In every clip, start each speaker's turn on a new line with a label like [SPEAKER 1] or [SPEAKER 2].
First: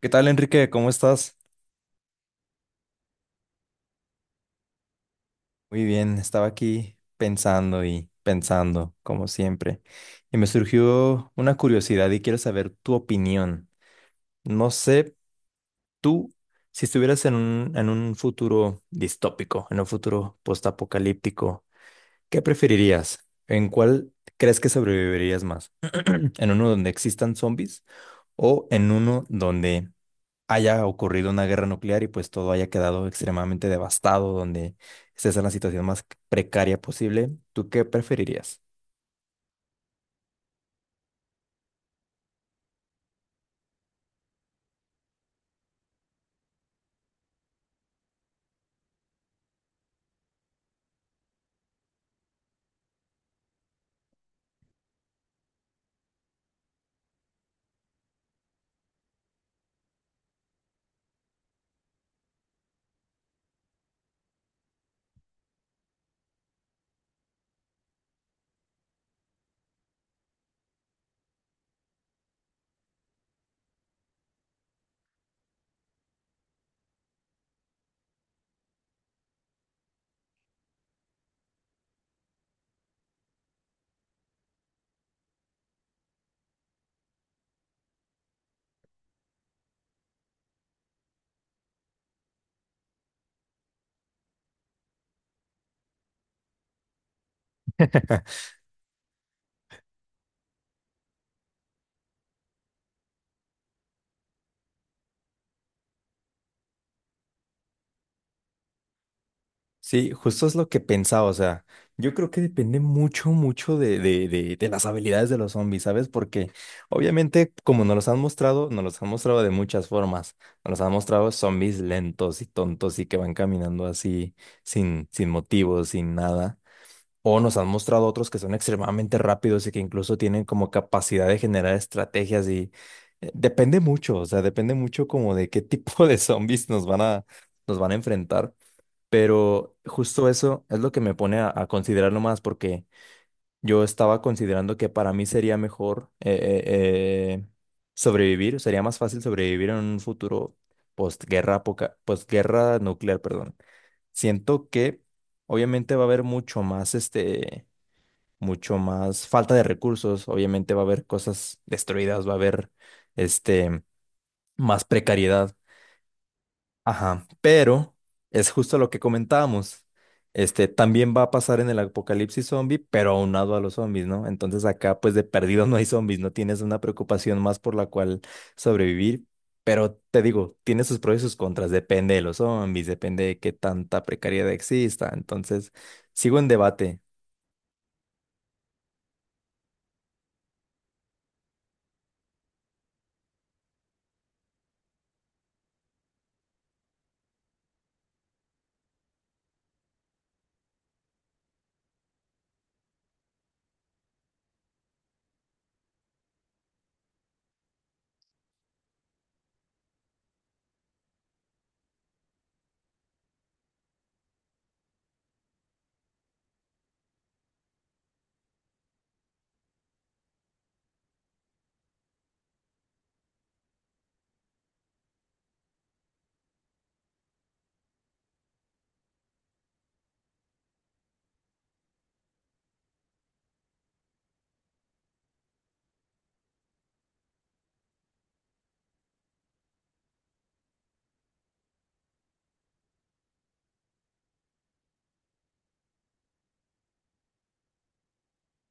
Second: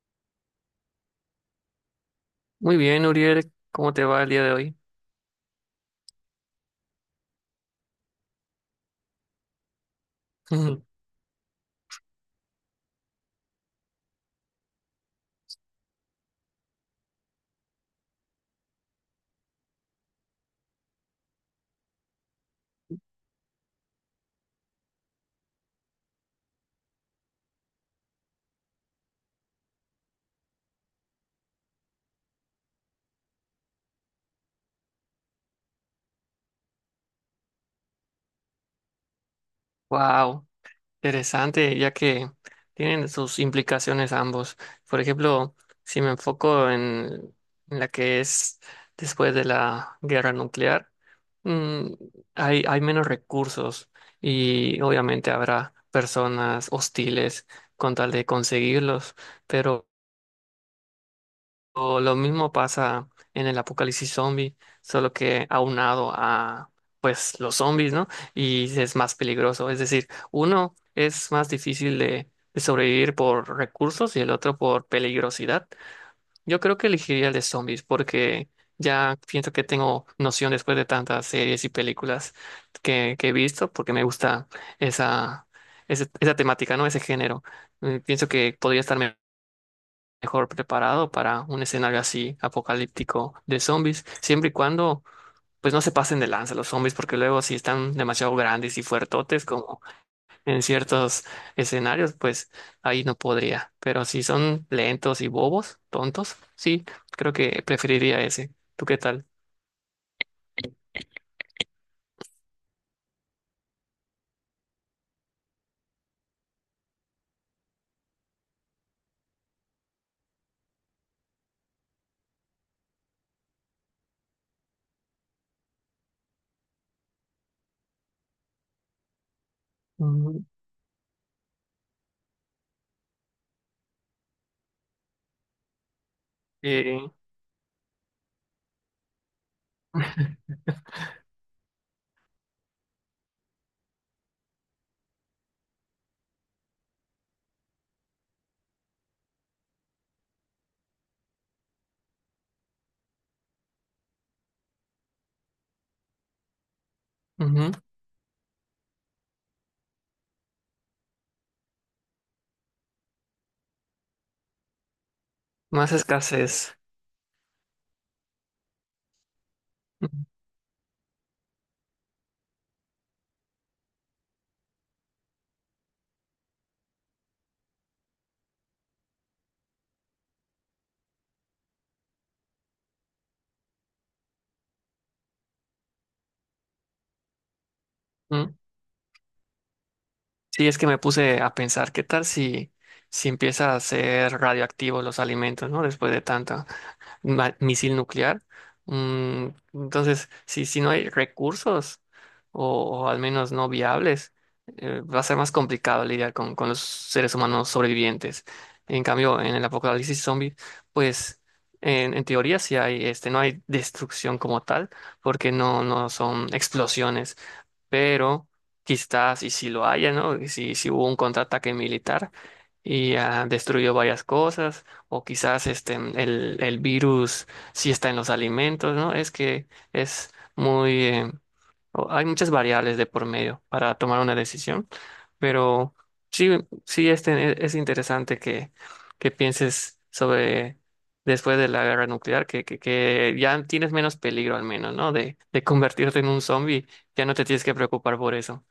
[SPEAKER 1] ¿Qué tal, Enrique? ¿Cómo estás?
[SPEAKER 2] Muy bien, Uriel, ¿cómo te va el día de hoy?
[SPEAKER 1] Muy bien, estaba aquí pensando y pensando, como siempre, y me surgió una curiosidad y quiero saber tu opinión. No sé, tú, si estuvieras en un futuro distópico, en un futuro postapocalíptico, ¿qué preferirías? ¿En cuál crees que sobrevivirías más? ¿En uno donde existan zombies o en uno donde haya ocurrido una guerra nuclear y pues todo haya quedado extremadamente devastado, donde estés en la situación más precaria posible? ¿Tú qué preferirías?
[SPEAKER 2] Wow, interesante, ya que tienen sus implicaciones ambos. Por ejemplo, si me enfoco en la que es después de la guerra nuclear, mm, hay menos recursos y obviamente habrá personas hostiles con tal de conseguirlos, pero o lo mismo pasa en el apocalipsis zombie, solo que aunado a pues los zombies, ¿no? Y es más peligroso. Es decir, uno es más difícil de sobrevivir por recursos y el otro por peligrosidad. Yo creo que elegiría el de zombies porque ya siento que tengo noción después de tantas series y películas que he visto, porque me gusta esa, esa temática, ¿no? Ese género. Pienso que podría estar mejor preparado para un escenario así apocalíptico de zombies, siempre y cuando pues no se pasen de lanza los zombies, porque luego si están demasiado grandes y fuertotes como en ciertos escenarios, pues ahí no podría. Pero si son lentos y bobos, tontos, sí, creo que preferiría ese. ¿Tú qué tal?
[SPEAKER 1] Sí, justo es lo que pensaba, o sea, yo creo que depende mucho, mucho de las habilidades de los zombies, ¿sabes? Porque obviamente, como nos los han mostrado, nos los han mostrado de muchas formas. Nos los han mostrado zombies lentos y tontos y que van caminando así sin motivo, sin nada. O nos han mostrado otros que son extremadamente rápidos y que incluso tienen
[SPEAKER 2] Mm,
[SPEAKER 1] como capacidad de generar estrategias y depende mucho, o sea, depende mucho como de qué tipo de zombies nos van
[SPEAKER 2] eh,
[SPEAKER 1] nos van a enfrentar. Pero justo eso es lo que me pone a considerarlo más porque yo estaba considerando que para mí sería mejor sobrevivir, sería más fácil sobrevivir en un futuro postguerra, postguerra nuclear, perdón. Siento que obviamente va a haber mucho más
[SPEAKER 2] ujú.
[SPEAKER 1] mucho más falta de recursos, obviamente va a haber cosas destruidas, va a haber este más precariedad.
[SPEAKER 2] Más escasez.
[SPEAKER 1] Ajá, pero es justo lo que comentábamos. Este también va a pasar en el apocalipsis zombie, pero aunado a los zombies, ¿no? Entonces acá pues de perdido no hay zombies, no tienes una preocupación más por la cual sobrevivir, pero te digo, tiene sus pros y sus contras, depende de los zombies, depende de qué tanta precariedad exista. Entonces, sigo en debate.
[SPEAKER 2] Ujú. Sí, es que me puse a pensar, ¿qué tal si, si empieza a ser radioactivo los alimentos, ¿no? Después de tanto misil nuclear. Mm, entonces, si, si no hay recursos o al menos no viables, va a ser más complicado lidiar con los seres humanos sobrevivientes. En cambio, en el apocalipsis zombie, pues en teoría sí hay, este, no hay destrucción como tal, porque no son explosiones, pero quizás y si lo haya, ¿no? Y si, si hubo un contraataque militar y destruyó varias cosas, o quizás este, el virus sí está en los alimentos, ¿no? Es que es muy, hay muchas variables de por medio para tomar una decisión, pero sí, sí este, es interesante que pienses sobre después de la guerra nuclear, que ya tienes menos peligro al menos, ¿no? De convertirte en un zombie, ya no te tienes que preocupar por eso.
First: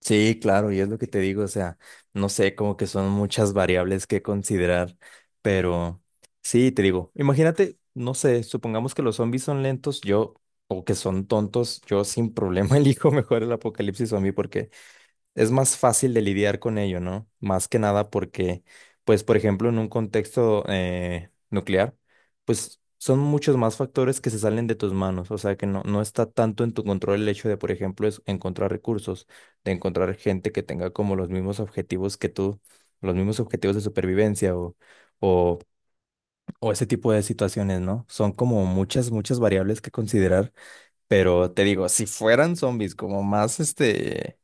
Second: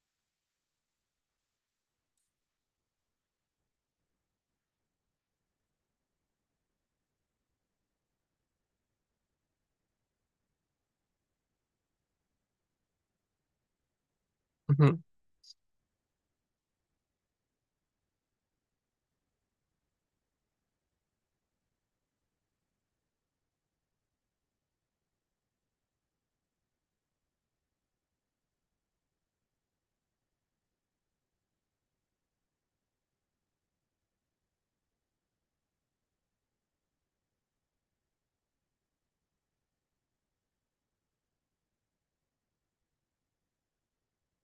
[SPEAKER 1] Sí, claro, y es lo que te digo, o sea, no sé, como que son muchas variables que considerar, pero sí, te digo, imagínate, no sé, supongamos que los zombies son lentos, yo, o que son tontos, yo sin problema elijo mejor el apocalipsis zombie porque
[SPEAKER 2] Ujú.
[SPEAKER 1] es más fácil de lidiar con ello, ¿no? Más que nada porque, pues, por ejemplo, en un contexto nuclear, pues son muchos más factores que se salen de tus manos, o sea que no, no está tanto en tu control el hecho de, por ejemplo, es encontrar recursos, de encontrar gente que tenga como los mismos objetivos que tú, los mismos objetivos de supervivencia o, o ese tipo de situaciones, ¿no? Son como muchas, muchas variables que considerar, pero te digo, si fueran zombies como más, este,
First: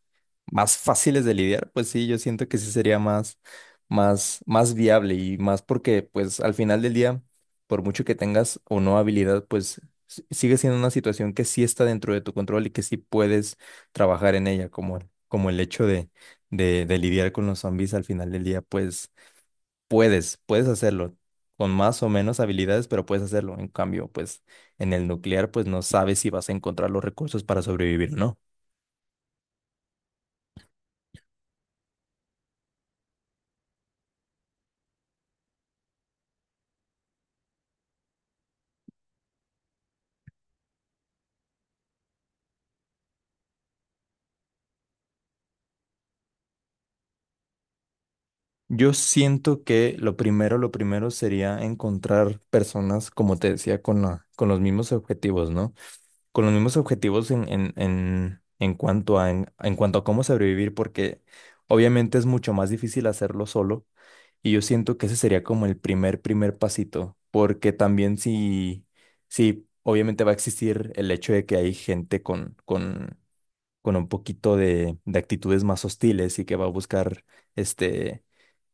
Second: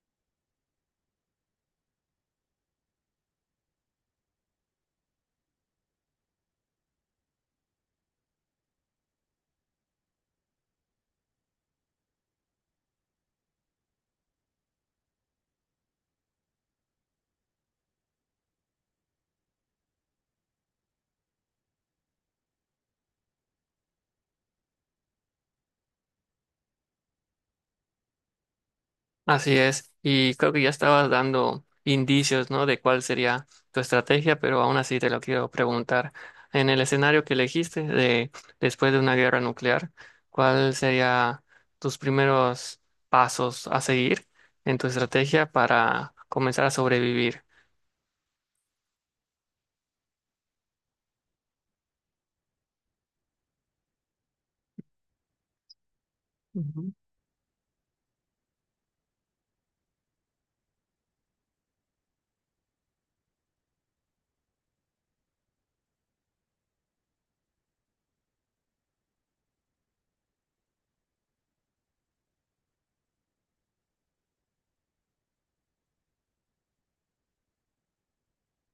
[SPEAKER 1] más fáciles de lidiar, pues sí, yo siento que sí sería más, más, más viable y más porque, pues, al final del día, por mucho que tengas o no habilidad, pues sigue siendo una situación que sí está dentro de tu control y que sí puedes trabajar en ella, como, como el hecho de lidiar con los zombies al final del día, pues puedes, puedes hacerlo con más o menos habilidades, pero puedes hacerlo. En cambio, pues en el nuclear, pues no sabes si vas a encontrar los recursos para sobrevivir o no.
[SPEAKER 2] Así es, y creo que ya estabas dando indicios, ¿no? De cuál sería tu estrategia, pero aún así te lo quiero preguntar. En el escenario que elegiste de después de una guerra nuclear, ¿cuál sería tus primeros pasos a seguir en tu estrategia para comenzar a sobrevivir?
[SPEAKER 1] Yo siento que lo primero sería encontrar personas, como te decía, con la, con los mismos objetivos, ¿no? Con los mismos
[SPEAKER 2] Ujú.
[SPEAKER 1] objetivos en cuanto a, en cuanto a cómo sobrevivir, porque obviamente es mucho más difícil hacerlo solo y yo siento que ese sería como el primer, primer pasito, porque también si, si obviamente va a existir el hecho de que hay gente con un poquito de actitudes más hostiles y que va a buscar este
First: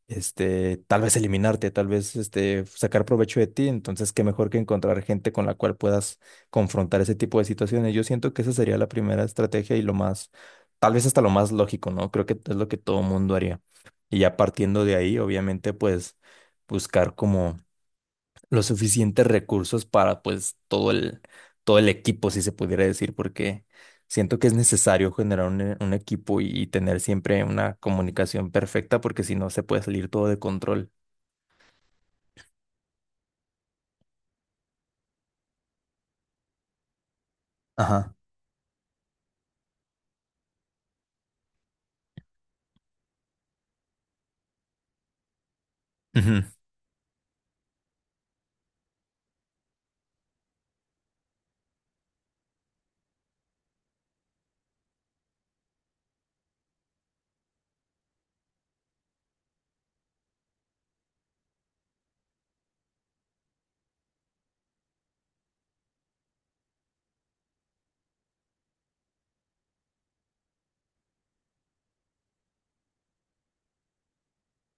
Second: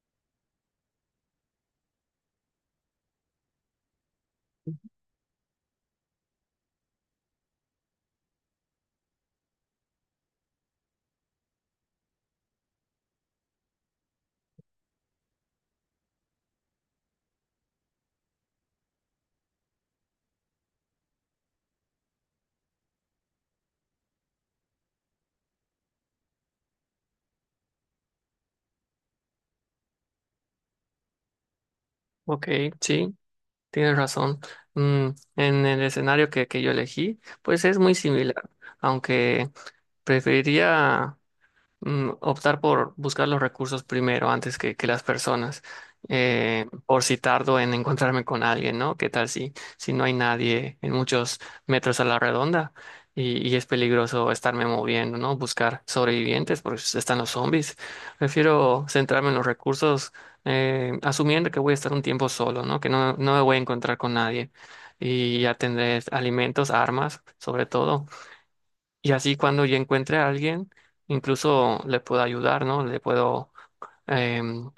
[SPEAKER 1] este, tal vez eliminarte, tal vez este, sacar provecho de ti. Entonces, qué mejor que encontrar gente con la cual puedas confrontar ese tipo de situaciones. Yo siento que esa sería la primera estrategia y lo más, tal vez hasta lo más lógico, ¿no? Creo que es lo que todo mundo haría. Y ya partiendo de ahí, obviamente, pues buscar como los suficientes recursos para pues todo el equipo, si se pudiera decir, porque siento que es necesario generar un, un equipo y tener siempre una comunicación perfecta, porque si no se puede salir todo de control.
[SPEAKER 2] Ok, sí, tienes razón. Mm, en el escenario que yo elegí, pues es muy
[SPEAKER 1] Ajá.
[SPEAKER 2] similar, aunque preferiría optar por buscar los recursos primero antes que las personas.
[SPEAKER 1] Ujú.
[SPEAKER 2] Por si tardo en encontrarme con alguien, ¿no? ¿Qué tal si, si no hay nadie en muchos metros a la redonda y es peligroso estarme moviendo, ¿no? Buscar sobrevivientes porque están los zombies. Prefiero centrarme en los recursos, asumiendo que voy a estar un tiempo solo, ¿no? Que no, no me voy a encontrar con nadie. Y ya tendré alimentos, armas, sobre todo, y así cuando yo encuentre a alguien, incluso le puedo ayudar, ¿no? Le puedo, em,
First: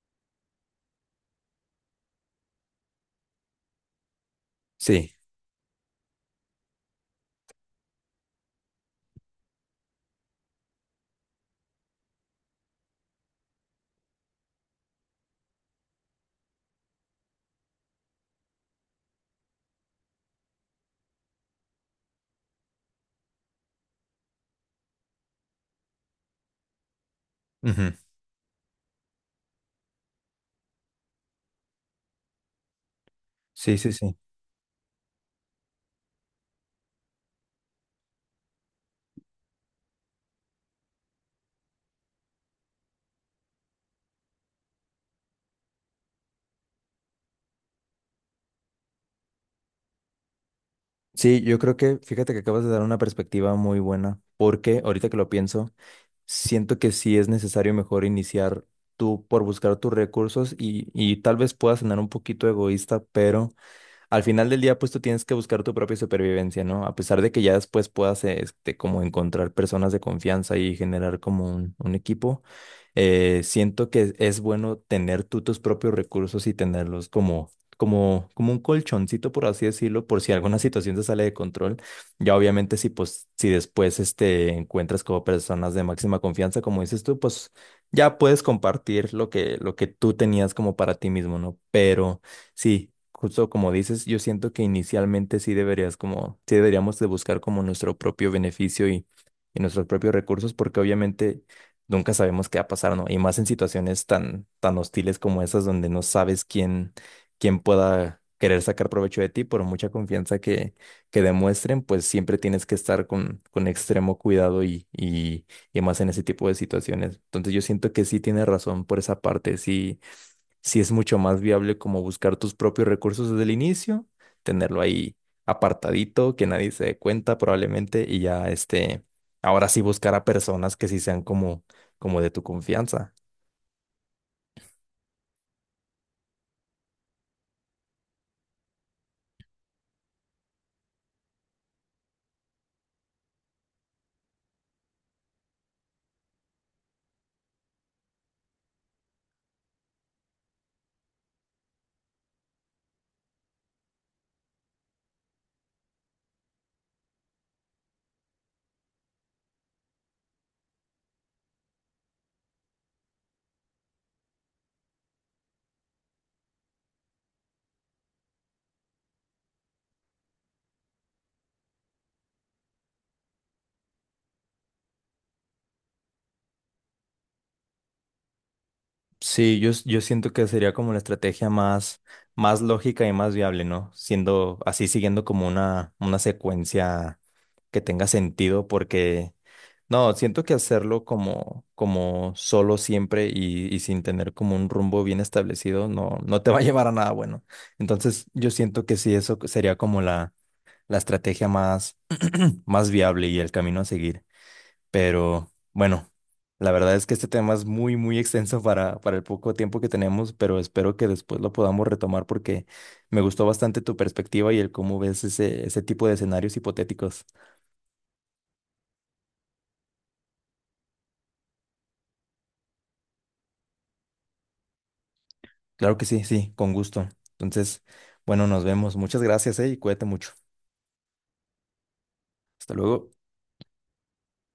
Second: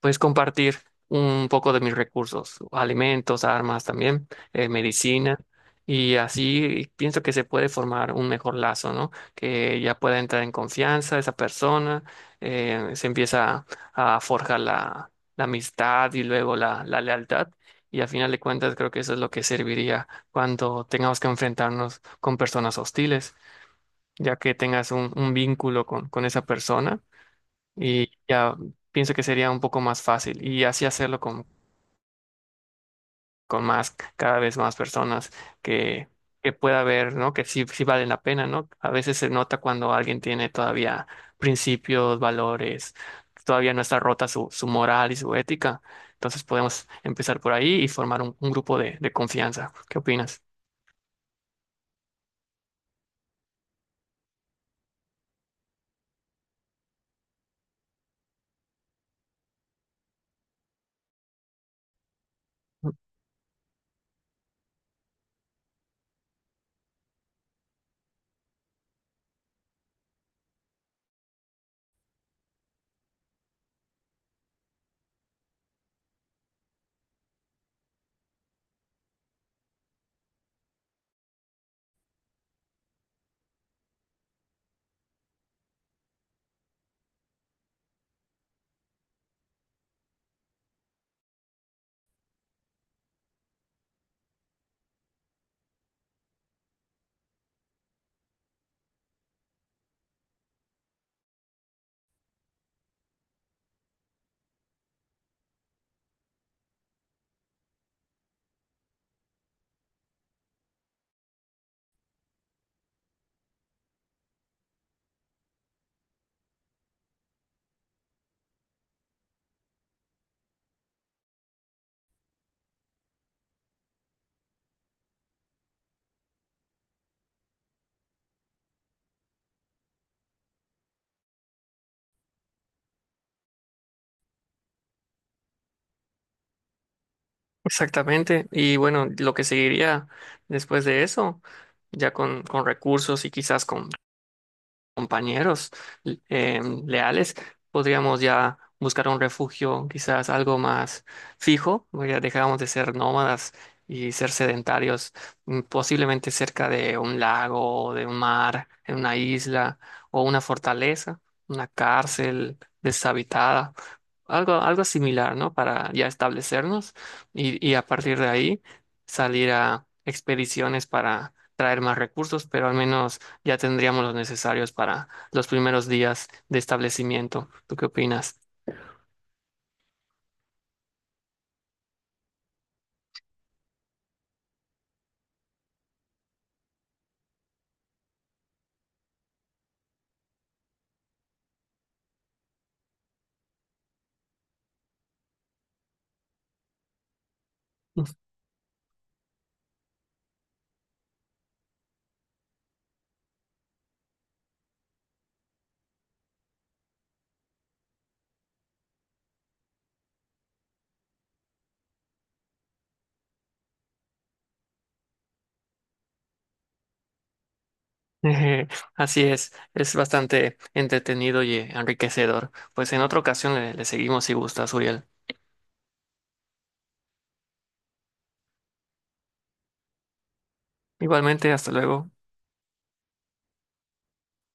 [SPEAKER 2] pues, compartir un poco de mis recursos, alimentos, armas también,
[SPEAKER 1] Sí.
[SPEAKER 2] medicina. Y así pienso que se puede formar un mejor lazo, ¿no? Que ya pueda entrar en confianza esa persona, se empieza a forjar la amistad y luego la lealtad. Y al final de cuentas creo que eso es lo que serviría cuando tengamos que enfrentarnos con personas hostiles ya que tengas un vínculo con esa persona,
[SPEAKER 1] Ujú.
[SPEAKER 2] y ya pienso que sería un poco más fácil y así hacerlo con
[SPEAKER 1] Sí, sí,
[SPEAKER 2] más,
[SPEAKER 1] sí.
[SPEAKER 2] cada vez más personas que, que pueda ver, ¿no? Que sí, sí valen la pena, ¿no? A veces se nota cuando alguien tiene todavía principios, valores, todavía no está rota su, su moral y su ética. Entonces podemos empezar por ahí y formar un grupo de confianza. ¿Qué opinas?
[SPEAKER 1] Sí, yo creo que, fíjate que acabas de dar una perspectiva muy buena, porque ahorita que lo pienso, siento que sí es necesario mejor iniciar tú por buscar tus recursos y tal vez pueda sonar un poquito egoísta, pero al final del día, pues tú tienes que buscar tu propia supervivencia, ¿no? A pesar de que ya después puedas, este, como encontrar personas de confianza y generar como un equipo, siento que es bueno tener tú tus propios recursos y tenerlos como, como un colchoncito, por así decirlo, por si alguna situación se sale de control. Ya obviamente si, pues, si después, este, encuentras como personas de máxima confianza, como dices tú, pues ya puedes compartir lo que tú tenías como para ti mismo, ¿no? Pero... Sí, justo como dices, yo siento que inicialmente sí deberías como, sí deberíamos de buscar como nuestro propio beneficio y nuestros propios recursos, porque obviamente nunca sabemos qué va a pasar, ¿no? Y más en situaciones tan, tan hostiles como esas donde no sabes quién, quién pueda querer sacar provecho de ti por mucha confianza que demuestren, pues siempre tienes que estar con extremo cuidado y, y más en ese tipo de situaciones. Entonces yo siento que sí tienes razón por esa parte, sí, si es mucho más viable como buscar tus propios recursos desde el inicio, tenerlo ahí apartadito, que nadie se dé cuenta probablemente, y ya este, ahora sí buscar a personas que sí sean como, como de tu confianza.
[SPEAKER 2] Exactamente. Y bueno, lo que seguiría después de eso, ya con recursos y quizás con, compañeros leales, podríamos ya buscar un refugio quizás algo más fijo, ya dejamos de ser nómadas y ser sedentarios, posiblemente cerca de un lago, o de un mar, en una isla o una fortaleza, una cárcel deshabitada. Algo, algo similar, ¿no? Para ya establecernos y a partir de ahí salir a expediciones para traer más recursos, pero al menos ya tendríamos los necesarios para los primeros días de establecimiento. ¿Tú qué opinas?
[SPEAKER 1] Sí, yo, yo siento que sería como la estrategia más, más lógica y más viable, ¿no? Siendo así, siguiendo como una secuencia que tenga sentido, porque no, siento que hacerlo como, como solo siempre y sin tener como un rumbo bien establecido no, no te va a llevar a nada bueno. Entonces, yo siento que sí, eso sería como la estrategia más, más viable y el camino a seguir. Pero bueno, la verdad es que este tema es muy, muy extenso para el poco tiempo que tenemos, pero espero que después lo podamos retomar porque me gustó bastante tu perspectiva y el cómo ves ese, ese tipo de escenarios hipotéticos.
[SPEAKER 2] Eje, así es bastante entretenido y enriquecedor. Pues en otra ocasión le, le seguimos si gustas, Uriel.
[SPEAKER 1] Claro que sí, sí, con gusto. Entonces, bueno, nos vemos. Muchas gracias, y cuídate mucho.
[SPEAKER 2] Igualmente, hasta luego.
[SPEAKER 1] Hasta luego.